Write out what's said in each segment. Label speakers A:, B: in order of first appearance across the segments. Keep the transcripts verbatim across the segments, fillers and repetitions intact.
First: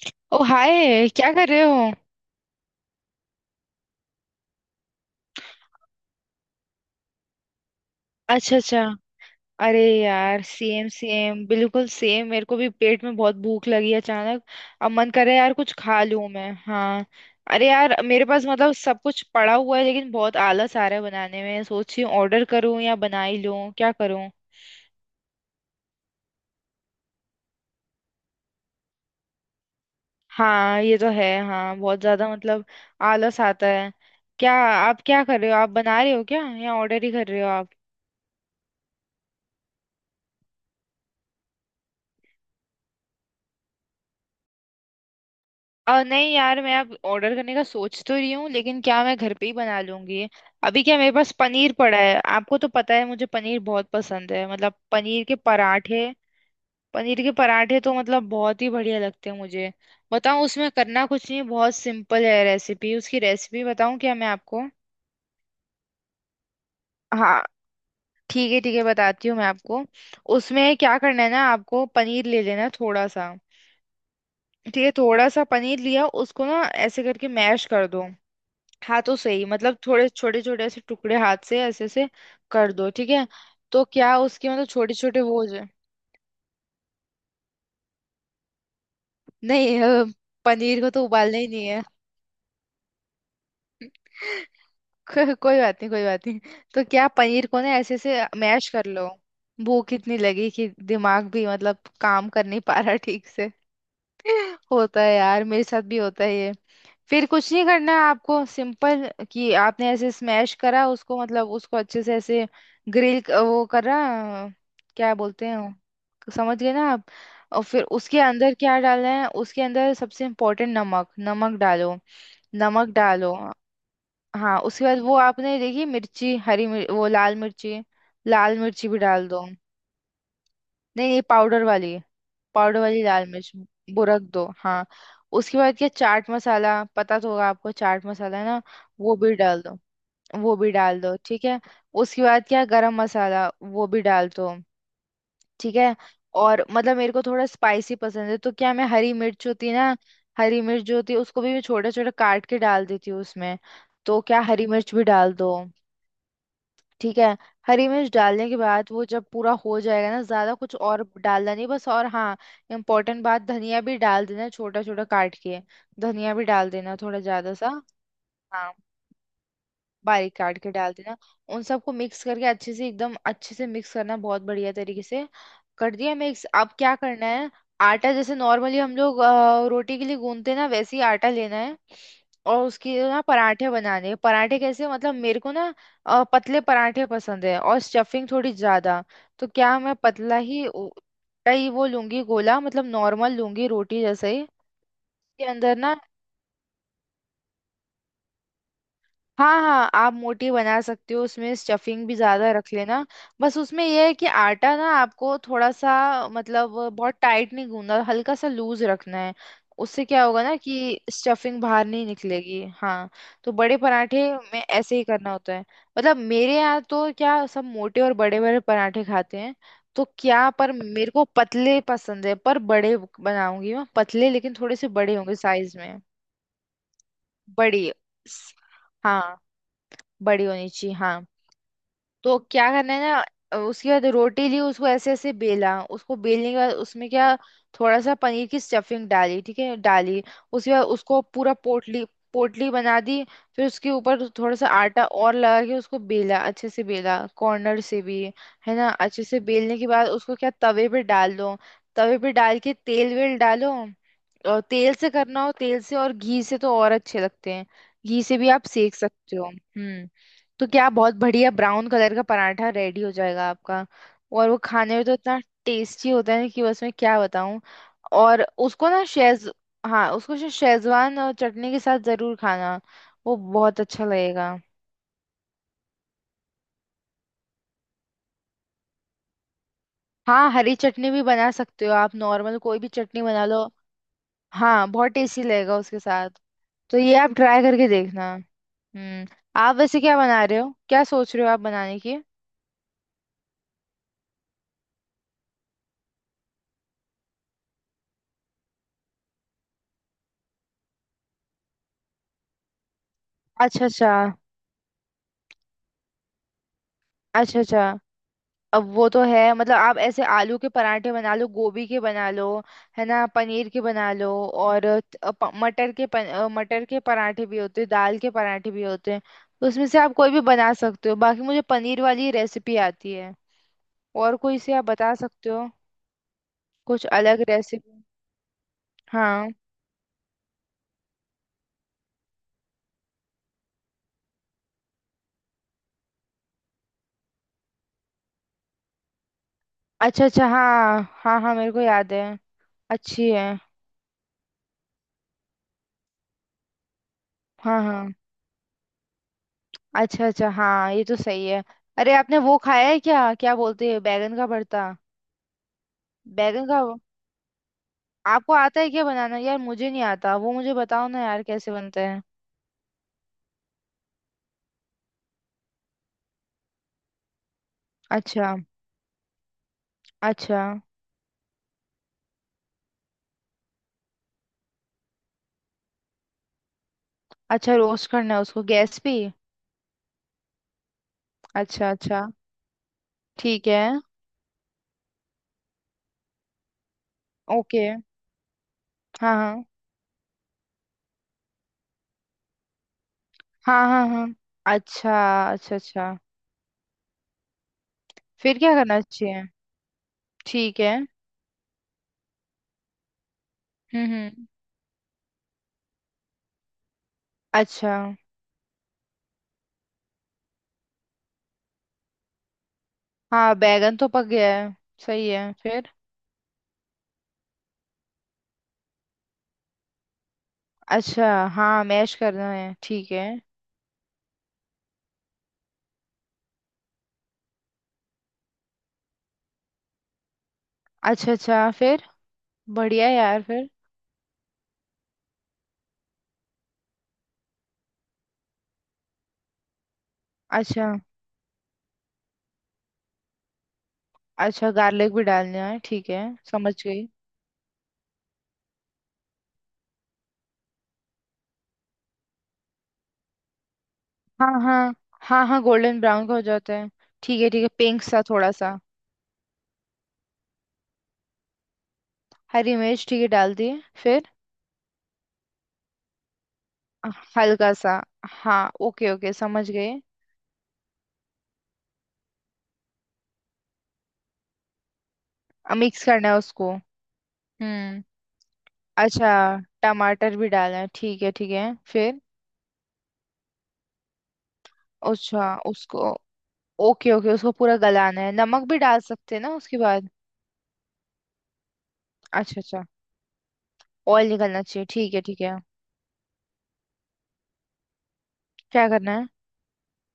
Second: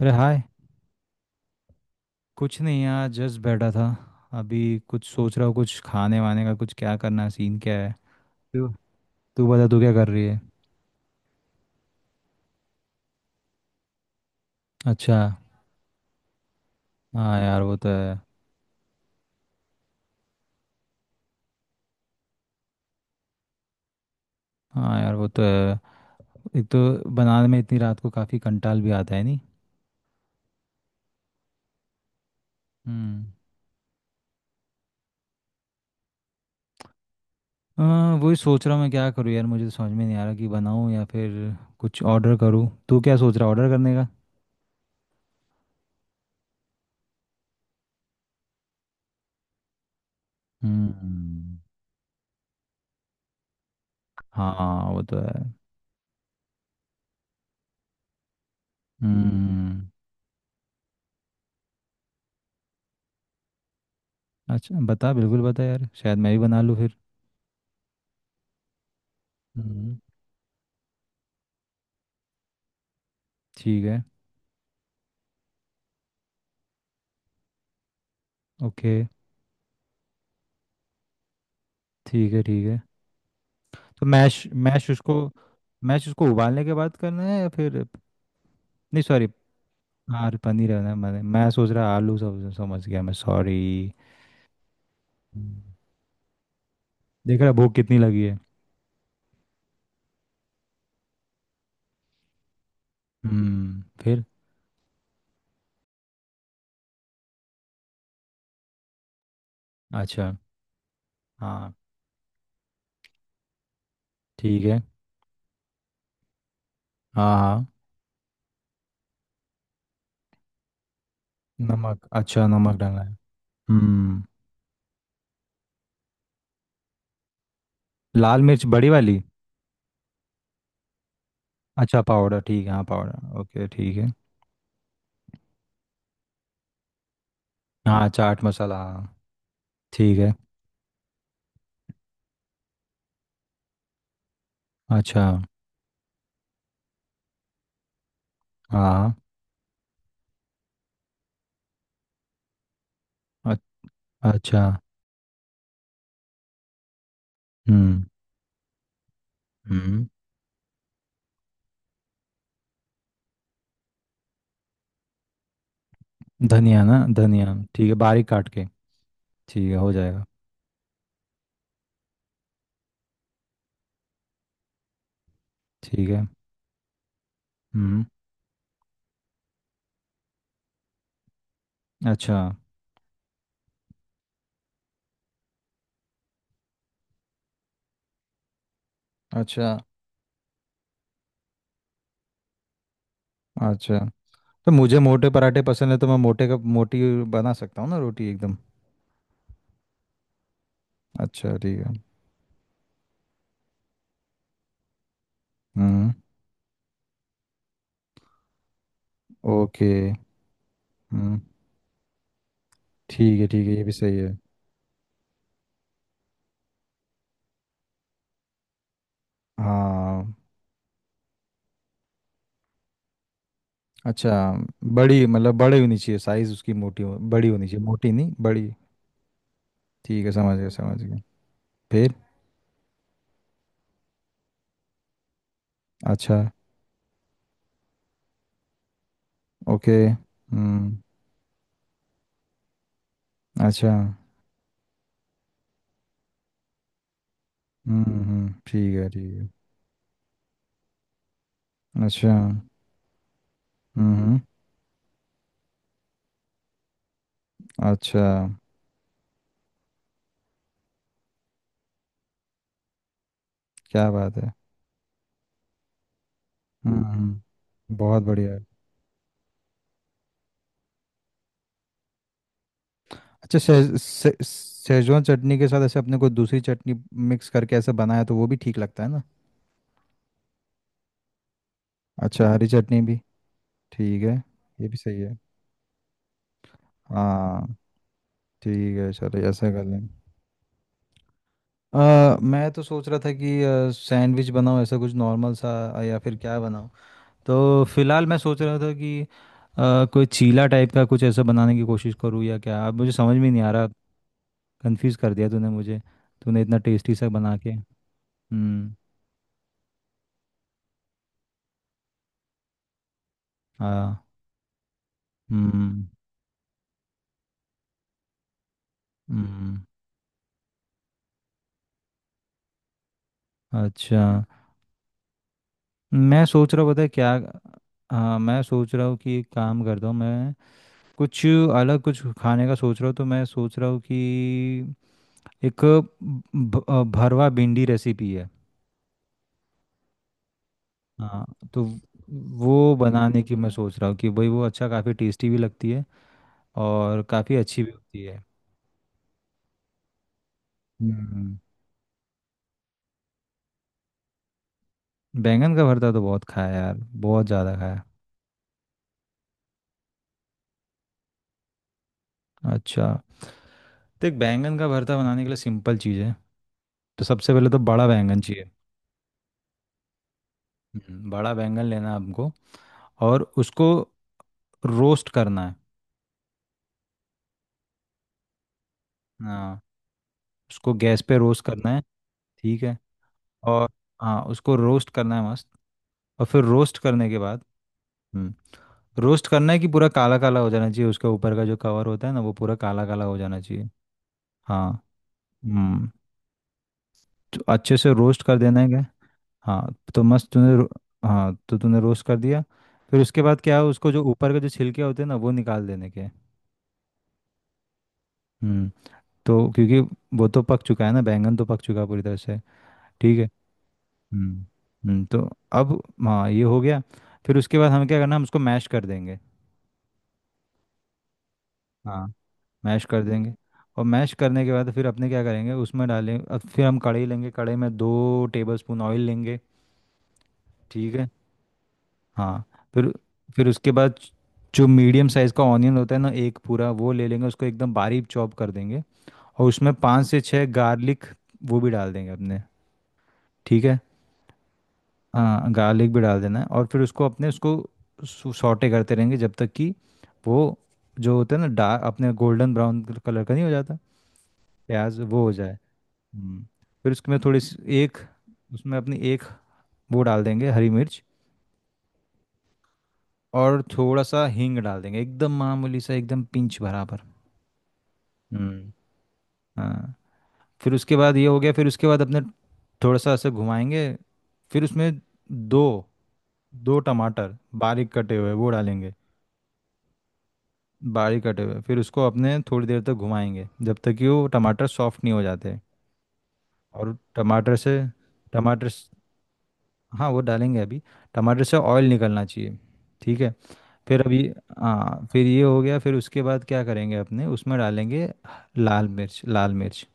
A: अरे हाय।
B: ओ हाय, क्या कर रहे हो।
A: कुछ नहीं यार, जस्ट बैठा था। अभी कुछ सोच रहा हूँ, कुछ खाने वाने का, कुछ क्या करना है, सीन क्या है।
B: अच्छा
A: तू
B: अच्छा।
A: तू बता, तू
B: अरे
A: क्या कर रही है?
B: यार, सेम सेम बिल्कुल सेम, मेरे को भी पेट में बहुत भूख लगी अचानक। अब मन
A: अच्छा।
B: कर रहा है यार, कुछ खा लूं मैं। हाँ।
A: हाँ यार,
B: अरे
A: वो तो
B: यार,
A: है।
B: मेरे पास मतलब सब कुछ पड़ा हुआ है, लेकिन बहुत आलस आ रहा है बनाने में। सोच रही हूँ ऑर्डर करूँ या बना ही लूँ, क्या करूँ।
A: हाँ यार, वो तो है। एक तो बनाने में इतनी रात को काफ़ी कंटाल भी आता है, नहीं?
B: हाँ ये तो है। हाँ बहुत ज्यादा मतलब
A: हम्म।
B: आलस आता है। क्या आप क्या कर रहे हो, आप बना रहे हो क्या या ऑर्डर ही कर रहे हो आप।
A: हाँ, वही सोच रहा हूँ मैं, क्या करूँ यार, मुझे तो समझ में नहीं आ रहा कि बनाऊँ या फिर कुछ ऑर्डर करूँ। तू क्या सोच रहा है, ऑर्डर करने का?
B: आ, नहीं यार, मैं अब ऑर्डर करने का सोच तो रही हूँ लेकिन, क्या मैं घर पे ही बना लूंगी। अभी क्या, मेरे पास
A: हम्म।
B: पनीर पड़ा है। आपको तो पता है मुझे पनीर बहुत पसंद है, मतलब
A: हाँ वो तो
B: पनीर
A: है।
B: के पराठे। पनीर के पराठे तो मतलब बहुत ही बढ़िया लगते हैं मुझे।
A: हम्म।
B: बताऊँ, उसमें करना कुछ नहीं, बहुत सिंपल है रेसिपी। उसकी रेसिपी बताऊँ क्या मैं आपको।
A: अच्छा बता, बिल्कुल बता यार, शायद मैं भी बना लूँ।
B: हाँ। ठीक है ठीक है, बताती हूँ मैं आपको।
A: फिर?
B: उसमें क्या करना है ना, आपको पनीर ले लेना है थोड़ा सा।
A: ठीक है।
B: ठीक है, थोड़ा सा पनीर लिया, उसको ना ऐसे करके मैश कर दो।
A: ओके।
B: हाथों से ही, मतलब थोड़े छोटे छोटे ऐसे टुकड़े हाथ से ऐसे ऐसे
A: ठीक है। ठीक
B: कर
A: है
B: दो, ठीक है। तो
A: तो
B: क्या
A: मैश,
B: उसके मतलब
A: मैश
B: छोटे
A: उसको
B: छोटे वो हो जाए।
A: मैश उसको उबालने के बाद करना है या फिर, नहीं सॉरी।
B: नहीं अ,
A: हाँ पनीर है
B: पनीर को
A: ना,
B: तो
A: मैंने
B: उबालना ही
A: मैं
B: नहीं
A: सोच
B: है।
A: रहा आलू, सब समझ गया मैं, सॉरी।
B: को, कोई बात नहीं, कोई बात नहीं। तो क्या,
A: देख
B: पनीर
A: रहा,
B: को ना
A: भूख
B: ऐसे
A: कितनी
B: ऐसे
A: लगी है।
B: मैश कर लो। भूख इतनी लगी कि दिमाग भी मतलब काम कर नहीं पा रहा ठीक से।
A: हम्म, फिर?
B: होता है यार, मेरे साथ भी होता है ये। फिर कुछ नहीं करना है आपको, सिंपल, कि आपने ऐसे
A: अच्छा।
B: स्मैश करा उसको, मतलब
A: हाँ।
B: उसको अच्छे से ऐसे ग्रिल वो करा,
A: ठीक है।
B: क्या बोलते हैं वो? समझ गए ना आप।
A: हाँ
B: और
A: हाँ।
B: फिर उसके अंदर क्या डालना है, उसके अंदर सबसे इम्पोर्टेंट नमक, नमक
A: नमक,
B: डालो।
A: अच्छा नमक
B: नमक
A: डालना है।
B: डालो।
A: हम्म।
B: हाँ, उसके बाद वो आपने देखी मिर्ची, हरी मिर्च, वो लाल मिर्ची,
A: लाल
B: लाल
A: मिर्च बड़ी
B: मिर्ची भी
A: वाली?
B: डाल दो। नहीं नहीं, पाउडर वाली।
A: अच्छा पाउडर, ठीक है,
B: पाउडर
A: हाँ
B: वाली लाल
A: पाउडर,
B: मिर्च
A: ओके ठीक
B: वो
A: है।
B: रख दो। हाँ, उसके बाद क्या चाट मसाला, पता तो होगा आपको चाट
A: हाँ
B: मसाला
A: चाट
B: है ना,
A: मसाला, हाँ।
B: वो भी डाल दो।
A: ठीक है।
B: वो भी डाल दो ठीक है। उसके बाद क्या गरम मसाला, वो भी डाल दो।
A: अच्छा।
B: ठीक है। और मतलब मेरे को थोड़ा स्पाइसी पसंद है, तो क्या मैं
A: हाँ
B: हरी मिर्च होती है ना, हरी मिर्च जो होती है उसको भी मैं छोटा छोटा काट के डाल देती हूँ
A: हाँ,
B: उसमें। तो
A: अ-
B: क्या
A: अच्छा।
B: हरी मिर्च भी डाल दो, ठीक है। हरी
A: हम्म
B: मिर्च डालने के बाद वो जब पूरा हो
A: हम्म।
B: जाएगा ना, ज्यादा कुछ और डालना नहीं बस, और हाँ इम्पोर्टेंट बात, धनिया भी डाल देना छोटा छोटा काट के। धनिया भी डाल
A: धनिया,
B: देना
A: ना
B: थोड़ा
A: धनिया,
B: ज्यादा सा।
A: ठीक है, बारीक काट के।
B: हाँ,
A: ठीक है, हो जाएगा।
B: बारीक काट के डाल देना। उन सबको मिक्स करके अच्छे से, एकदम अच्छे से मिक्स करना, बहुत बढ़िया तरीके से। कर
A: ठीक
B: दिया
A: है।
B: मिक्स, अब क्या करना है।
A: हम्म।
B: आटा जैसे नॉर्मली हम लोग अ, रोटी के लिए गूंथते ना, वैसे ही आटा लेना है।
A: अच्छा।
B: और उसके ना पराठे बनाने हैं। पराठे कैसे, मतलब मेरे को ना अ, पतले पराठे पसंद है और स्टफिंग थोड़ी ज्यादा। तो
A: अच्छा।
B: क्या मैं पतला ही ओ- का ही वो लूंगी गोला, मतलब नॉर्मल लूंगी
A: अच्छा।
B: रोटी जैसे ही
A: तो मुझे मोटे
B: के
A: पराठे
B: अंदर
A: पसंद
B: ना।
A: है, तो मैं मोटे का, मोटी बना सकता हूँ ना, रोटी एकदम।
B: हाँ हाँ, आप मोटी बना सकते हो, उसमें
A: अच्छा ठीक है।
B: स्टफिंग भी ज्यादा रख लेना। बस उसमें यह है कि आटा ना आपको थोड़ा सा,
A: हम्म।
B: मतलब बहुत टाइट नहीं गूंदना, हल्का सा लूज रखना है।
A: ओके
B: उससे क्या होगा ना कि
A: हम्म।
B: स्टफिंग बाहर नहीं निकलेगी। हाँ,
A: ठीक है
B: तो
A: ठीक है,
B: बड़े
A: ये भी सही
B: पराठे
A: है।
B: में ऐसे ही करना होता है। मतलब मेरे यहाँ तो क्या सब मोटे और बड़े बड़े पराठे खाते हैं। तो
A: हाँ।
B: क्या, पर मेरे को पतले पसंद है, पर बड़े बनाऊंगी मैं, पतले
A: अच्छा।
B: लेकिन थोड़े से बड़े
A: बड़ी
B: होंगे
A: मतलब,
B: साइज
A: बड़ी होनी
B: में।
A: चाहिए साइज उसकी, मोटी हो, बड़ी होनी चाहिए,
B: बड़ी,
A: मोटी नहीं, बड़ी।
B: हाँ
A: ठीक है,
B: बड़ी
A: समझ गया
B: होनी चाहिए
A: समझ गया
B: हाँ।
A: फिर?
B: तो क्या करना है ना, उसके बाद रोटी ली, उसको ऐसे ऐसे बेला, उसको
A: अच्छा।
B: बेलने के बाद उसमें क्या थोड़ा सा पनीर की स्टफिंग डाली, ठीक है
A: ओके
B: डाली। उसके बाद
A: हम्म।
B: उसको पूरा पोटली, पोटली बना दी। फिर
A: अच्छा।
B: उसके ऊपर थोड़ा सा आटा और लगा के उसको बेला, अच्छे से बेला कॉर्नर से
A: हम्म
B: भी,
A: हम्म।
B: है ना।
A: ठीक है
B: अच्छे
A: ठीक
B: से
A: है।
B: बेलने के बाद उसको क्या तवे पे डाल दो। तवे
A: अच्छा।
B: पे डाल के तेल वेल डालो।
A: हम्म।
B: और तेल से करना हो तेल से, और घी से तो और अच्छे लगते हैं।
A: अच्छा।
B: घी से भी आप सेक सकते हो। हम्म, तो क्या बहुत बढ़िया ब्राउन कलर का पराठा रेडी हो जाएगा आपका।
A: क्या बात
B: और
A: है।
B: वो खाने में तो इतना टेस्टी होता है कि बस, मैं क्या
A: हम्म।
B: बताऊं।
A: बहुत
B: और
A: बढ़िया।
B: उसको ना शेज, हाँ उसको शे- शेजवान और चटनी के साथ जरूर खाना, वो
A: अच्छा
B: बहुत
A: से,
B: अच्छा
A: से,
B: लगेगा।
A: सेजवान चटनी के साथ ऐसे अपने को, दूसरी चटनी मिक्स करके ऐसे बनाया, तो वो भी ठीक लगता है ना?
B: हाँ, हरी चटनी भी बना सकते हो आप,
A: अच्छा,
B: नॉर्मल
A: हरी
B: कोई भी
A: चटनी भी।
B: चटनी बना लो।
A: ठीक है। ये
B: हाँ,
A: भी
B: बहुत
A: सही है।
B: टेस्टी लगेगा उसके साथ। तो ये आप ट्राई
A: हाँ
B: करके देखना।
A: ठीक है,
B: हम्म।
A: चलो ऐसा
B: आप
A: कर
B: वैसे
A: लें।
B: क्या बना रहे हो, क्या सोच रहे हो आप बनाने की।
A: आ, मैं तो सोच रहा था कि आ, सैंडविच बनाऊँ ऐसा कुछ नॉर्मल सा, आ, या फिर क्या बनाऊँ। तो फिलहाल मैं सोच रहा था कि आ, कोई चीला टाइप का कुछ ऐसा बनाने की कोशिश करूँ, या क्या, अब मुझे समझ में नहीं आ
B: अच्छा
A: रहा।
B: अच्छा।
A: कंफ्यूज कर दिया तूने मुझे, तूने इतना टेस्टी सा बना
B: अच्छा
A: के।
B: अच्छा। अब
A: हम्म।
B: वो तो है, मतलब आप ऐसे आलू के पराठे बना लो, गोभी के बना लो, है ना, पनीर के बना
A: हाँ।
B: लो, और त- अ, प- मटर
A: हम्म।
B: के पन, अ, मटर के पराठे भी होते हैं, दाल के पराठे भी होते हैं। तो
A: हम्म।
B: उसमें से आप कोई भी बना सकते हो, बाकी मुझे पनीर वाली रेसिपी आती है।
A: अच्छा।
B: और कोई से आप बता सकते हो
A: मैं सोच रहा हूँ, पता
B: कुछ
A: है क्या?
B: अलग रेसिपी।
A: हाँ मैं सोच रहा हूँ कि एक
B: हाँ।
A: काम करता हूँ मैं, कुछ अलग कुछ खाने का सोच रहा हूँ, तो मैं सोच रहा हूँ कि एक भ- अ, भरवा भिंडी रेसिपी है।
B: अच्छा अच्छा, हाँ हाँ
A: हाँ,
B: हाँ मेरे को
A: तो
B: याद है।
A: वो
B: अच्छी
A: बनाने की
B: है।
A: मैं सोच रहा हूँ कि भाई, वो अच्छा काफ़ी टेस्टी भी लगती है और काफ़ी
B: हाँ
A: अच्छी भी
B: हाँ।
A: होती है।
B: अच्छा अच्छा, हाँ ये तो सही
A: हम्म।
B: है। अरे आपने वो खाया है क्या, क्या बोलते हैं, बैगन का भरता।
A: बैंगन का भरता तो बहुत
B: बैगन
A: खाया
B: का।
A: यार, बहुत ज़्यादा खाया।
B: आपको आता है क्या बनाना यार, मुझे नहीं आता वो, मुझे बताओ ना यार कैसे बनते हैं।
A: अच्छा, तो एक बैंगन का भरता बनाने के लिए सिंपल चीज़ है। तो सबसे पहले तो बड़ा बैंगन
B: अच्छा।
A: चाहिए।
B: अच्छा।
A: हम्म, बड़ा बैंगन लेना है आपको, और उसको रोस्ट करना है।
B: अच्छा, रोस्ट करना है उसको गैस पे।
A: हाँ, उसको गैस पे रोस्ट करना
B: अच्छा
A: है।
B: अच्छा।
A: ठीक है।
B: ठीक है।
A: और हाँ उसको रोस्ट करना है मस्त, और फिर रोस्ट करने के बाद,
B: ओके।
A: हम्म,
B: हाँ
A: रोस्ट
B: हाँ।
A: करना है कि पूरा काला काला हो जाना चाहिए, उसके ऊपर का जो कवर होता है ना, वो पूरा काला काला हो जाना
B: हाँ
A: चाहिए।
B: हाँ हाँ।
A: हाँ।
B: अच्छा। अच्छा
A: हम्म,
B: अच्छा।
A: तो अच्छे से रोस्ट कर
B: फिर क्या
A: देना
B: करना
A: है।
B: चाहिए।
A: हाँ तो मस्त तूने
B: ठीक
A: रो-
B: है।
A: हाँ तो तूने रोस्ट कर दिया। फिर उसके बाद क्या है,
B: हम्म
A: उसको जो
B: हम्म।
A: ऊपर के जो छिलके होते हैं ना, वो निकाल देने के।
B: अच्छा।
A: हम्म, तो क्योंकि वो तो पक चुका है ना, बैंगन तो पक चुका है पूरी तरह से। ठीक है।
B: हाँ बैगन तो पक गया
A: हम्म
B: है।
A: हम्म।
B: सही
A: तो
B: है फिर।
A: अब हाँ ये हो गया। फिर उसके बाद हमें क्या करना है, हम उसको मैश कर देंगे।
B: अच्छा, हाँ मैश
A: हाँ
B: करना है
A: मैश
B: ठीक
A: कर
B: है।
A: देंगे। और मैश करने के बाद फिर अपने क्या करेंगे, उसमें डालें, अब फिर हम कढ़ाई लेंगे, कढ़ाई में दो टेबल स्पून ऑयल लेंगे। ठीक है।
B: अच्छा अच्छा फिर।
A: हाँ।
B: बढ़िया
A: फिर
B: यार
A: फिर
B: फिर।
A: उसके बाद जो मीडियम साइज़ का ऑनियन होता है ना, एक पूरा वो ले लेंगे, उसको एकदम बारीक चॉप कर देंगे। और उसमें पाँच से छः
B: अच्छा,
A: गार्लिक वो भी डाल देंगे अपने। ठीक है।
B: अच्छा गार्लिक भी डालना
A: हाँ
B: है ठीक
A: गार्लिक भी
B: है।
A: डाल देना है,
B: समझ
A: और फिर
B: गई।
A: उसको अपने उसको सॉटे करते रहेंगे जब तक कि वो, जो होता है ना, डार्क अपने गोल्डन ब्राउन कलर का नहीं हो जाता,
B: हाँ हाँ।
A: प्याज वो
B: हाँ
A: हो
B: हाँ
A: जाए।
B: गोल्डन ब्राउन का हो
A: हम्म।
B: जाता है।
A: फिर उसमें
B: ठीक है
A: थोड़ी
B: ठीक है,
A: सी
B: पिंक
A: एक,
B: सा थोड़ा सा।
A: उसमें अपनी एक वो डाल देंगे हरी मिर्च,
B: हरी मिर्च ठीक है, डाल दिए
A: और थोड़ा
B: फिर।
A: सा हींग डाल देंगे एकदम मामूली सा, एकदम पिंच भरा।
B: हल्का सा, हाँ
A: हम्म।
B: ओके ओके समझ गए।
A: हाँ। फिर उसके बाद ये हो गया, फिर उसके बाद अपने थोड़ा सा ऐसे घुमाएंगे। फिर उसमें
B: अब
A: दो
B: मिक्स करना है उसको।
A: दो टमाटर
B: हम्म।
A: बारीक कटे हुए वो डालेंगे,
B: अच्छा, टमाटर भी डालना है, ठीक है
A: बारीक
B: ठीक
A: कटे
B: है
A: हुए। फिर
B: फिर।
A: उसको अपने थोड़ी देर तक घुमाएंगे, जब तक कि वो टमाटर सॉफ्ट नहीं हो
B: अच्छा
A: जाते।
B: उसको, ओके
A: और
B: ओके उसको
A: टमाटर
B: पूरा
A: से
B: गलाना है, नमक भी
A: टमाटर
B: डाल
A: स-
B: सकते हैं ना उसके बाद।
A: हाँ वो डालेंगे अभी, टमाटर से ऑयल निकलना
B: अच्छा
A: चाहिए।
B: अच्छा,
A: ठीक है, फिर
B: ऑयल
A: अभी।
B: निकलना चाहिए, ठीक है
A: हाँ
B: ठीक
A: फिर
B: है।
A: ये हो गया। फिर उसके बाद क्या करेंगे अपने, उसमें डालेंगे
B: क्या
A: लाल
B: करना है।
A: मिर्च, लाल मिर्च।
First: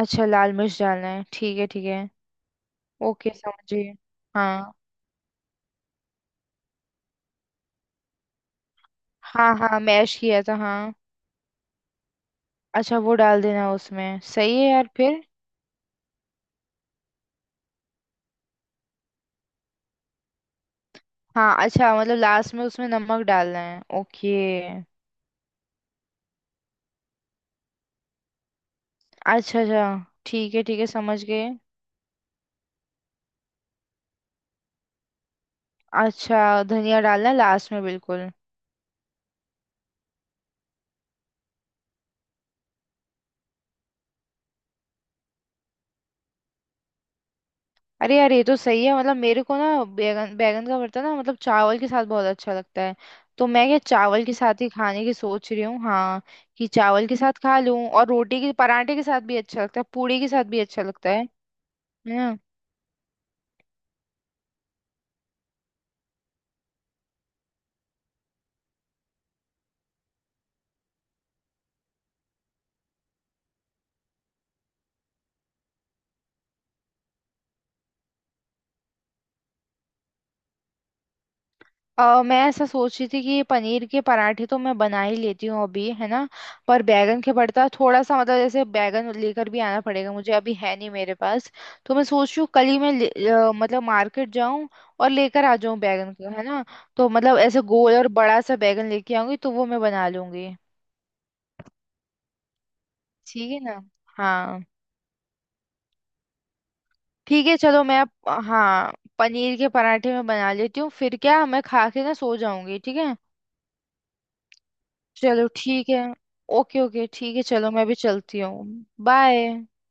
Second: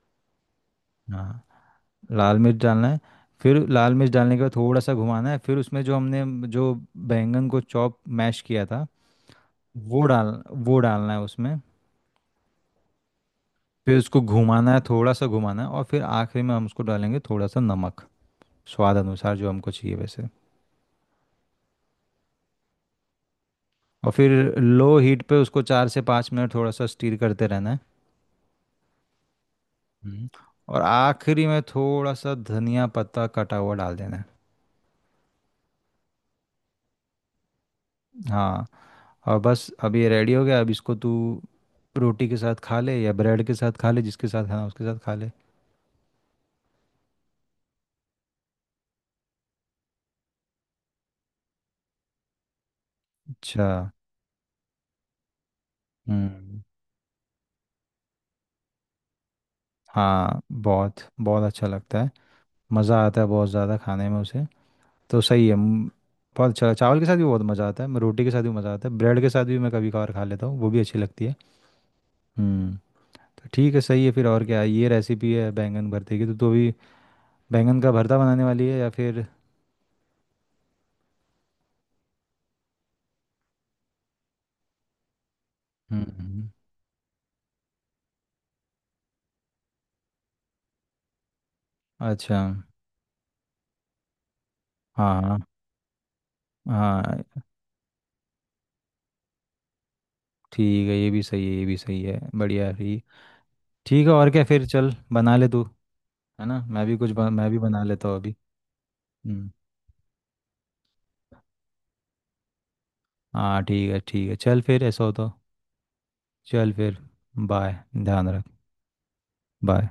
B: अच्छा, लाल मिर्च डालना है
A: हाँ।
B: ठीक है ठीक है।
A: लाल मिर्च डालना है।
B: ओके
A: फिर
B: समझिए।
A: लाल मिर्च डालने के बाद
B: हाँ
A: थोड़ा सा घुमाना है, फिर उसमें जो हमने जो बैंगन को चॉप मैश किया था,
B: हाँ, हाँ
A: वो
B: मैश
A: डाल
B: किया था
A: वो
B: हाँ।
A: डालना है उसमें।
B: अच्छा वो डाल देना
A: फिर उसको
B: उसमें, सही है
A: घुमाना है,
B: यार
A: थोड़ा
B: फिर।
A: सा घुमाना है, और फिर आखिरी में हम उसको डालेंगे थोड़ा सा नमक, स्वाद अनुसार जो हमको चाहिए वैसे।
B: हाँ, अच्छा, मतलब लास्ट में उसमें नमक डालना है
A: और फिर
B: ओके।
A: लो हीट पे उसको चार से पाँच मिनट थोड़ा सा स्टीर करते रहना है।
B: अच्छा अच्छा।
A: हम्म।
B: ठीक है ठीक
A: और
B: है, समझ
A: आखिरी
B: गए।
A: में थोड़ा सा धनिया पत्ता कटा हुआ डाल देना है।
B: अच्छा, धनिया डालना है लास्ट में बिल्कुल।
A: हाँ, और बस अब ये रेडी हो गया। अब इसको तू रोटी के साथ खा ले या ब्रेड के साथ खा ले, जिसके साथ खाना उसके साथ खा ले।
B: अरे यार ये तो सही है, मतलब मेरे को ना बैगन, बैगन का भरता ना मतलब चावल के साथ बहुत अच्छा लगता है। तो
A: अच्छा।
B: मैं क्या चावल के साथ ही खाने की सोच रही हूँ हाँ,
A: हम्म।
B: कि चावल के साथ खा लूँ, और रोटी के, पराठे के साथ भी अच्छा लगता है, पूड़ी के
A: हाँ
B: साथ भी अच्छा
A: बहुत,
B: लगता है
A: बहुत अच्छा लगता है,
B: है ना।
A: मज़ा आता है बहुत ज़्यादा खाने में उसे। तो सही है म, बहुत अच्छा, चावल के साथ भी बहुत मज़ा आता है, मैं रोटी के साथ भी मज़ा आता है, ब्रेड के साथ भी मैं कभी कभार खा लेता हूँ, वो भी अच्छी लगती है। हम्म। तो ठीक है, सही है फिर। और क्या है? ये रेसिपी है बैंगन भरते की। तो तू अभी बैंगन का भरता बनाने वाली है या फिर?
B: अ, मैं ऐसा सोच रही थी कि पनीर के पराठे तो मैं बना ही लेती हूँ अभी, है ना।
A: हम्म।
B: पर बैगन के भरता थोड़ा सा, मतलब जैसे बैगन लेकर भी आना पड़ेगा, मुझे अभी है नहीं मेरे पास। तो मैं सोच
A: अच्छा।
B: रही हूँ कल ही मैं ले- अ, मतलब मार्केट जाऊँ और
A: हाँ हाँ।
B: लेकर आ जाऊँ बैगन को, है ना। तो
A: हाँ,
B: मतलब ऐसे गोल और बड़ा सा बैगन लेके आऊंगी, तो वो मैं बना लूंगी।
A: ठीक है, ये भी सही है, ये भी सही है, बढ़िया है ये।
B: ठीक है ना।
A: ठीक है। और क्या,
B: हाँ
A: फिर चल बना ले तू, है ना, मैं भी कुछ बन,
B: ठीक
A: मैं
B: है,
A: भी बना
B: चलो मैं
A: लेता हूँ
B: अब-
A: अभी।
B: हाँ
A: हम्म।
B: पनीर के पराठे मैं बना लेती हूँ, फिर क्या मैं खा के ना सो जाऊंगी ठीक है।
A: हाँ ठीक है ठीक है, चल फिर ऐसा हो तो।
B: चलो ठीक है।
A: चल
B: ओके
A: फिर।
B: ओके ठीक है, चलो
A: बाय,
B: मैं भी
A: ध्यान
B: चलती
A: रख।
B: हूँ। बाय।
A: बाय।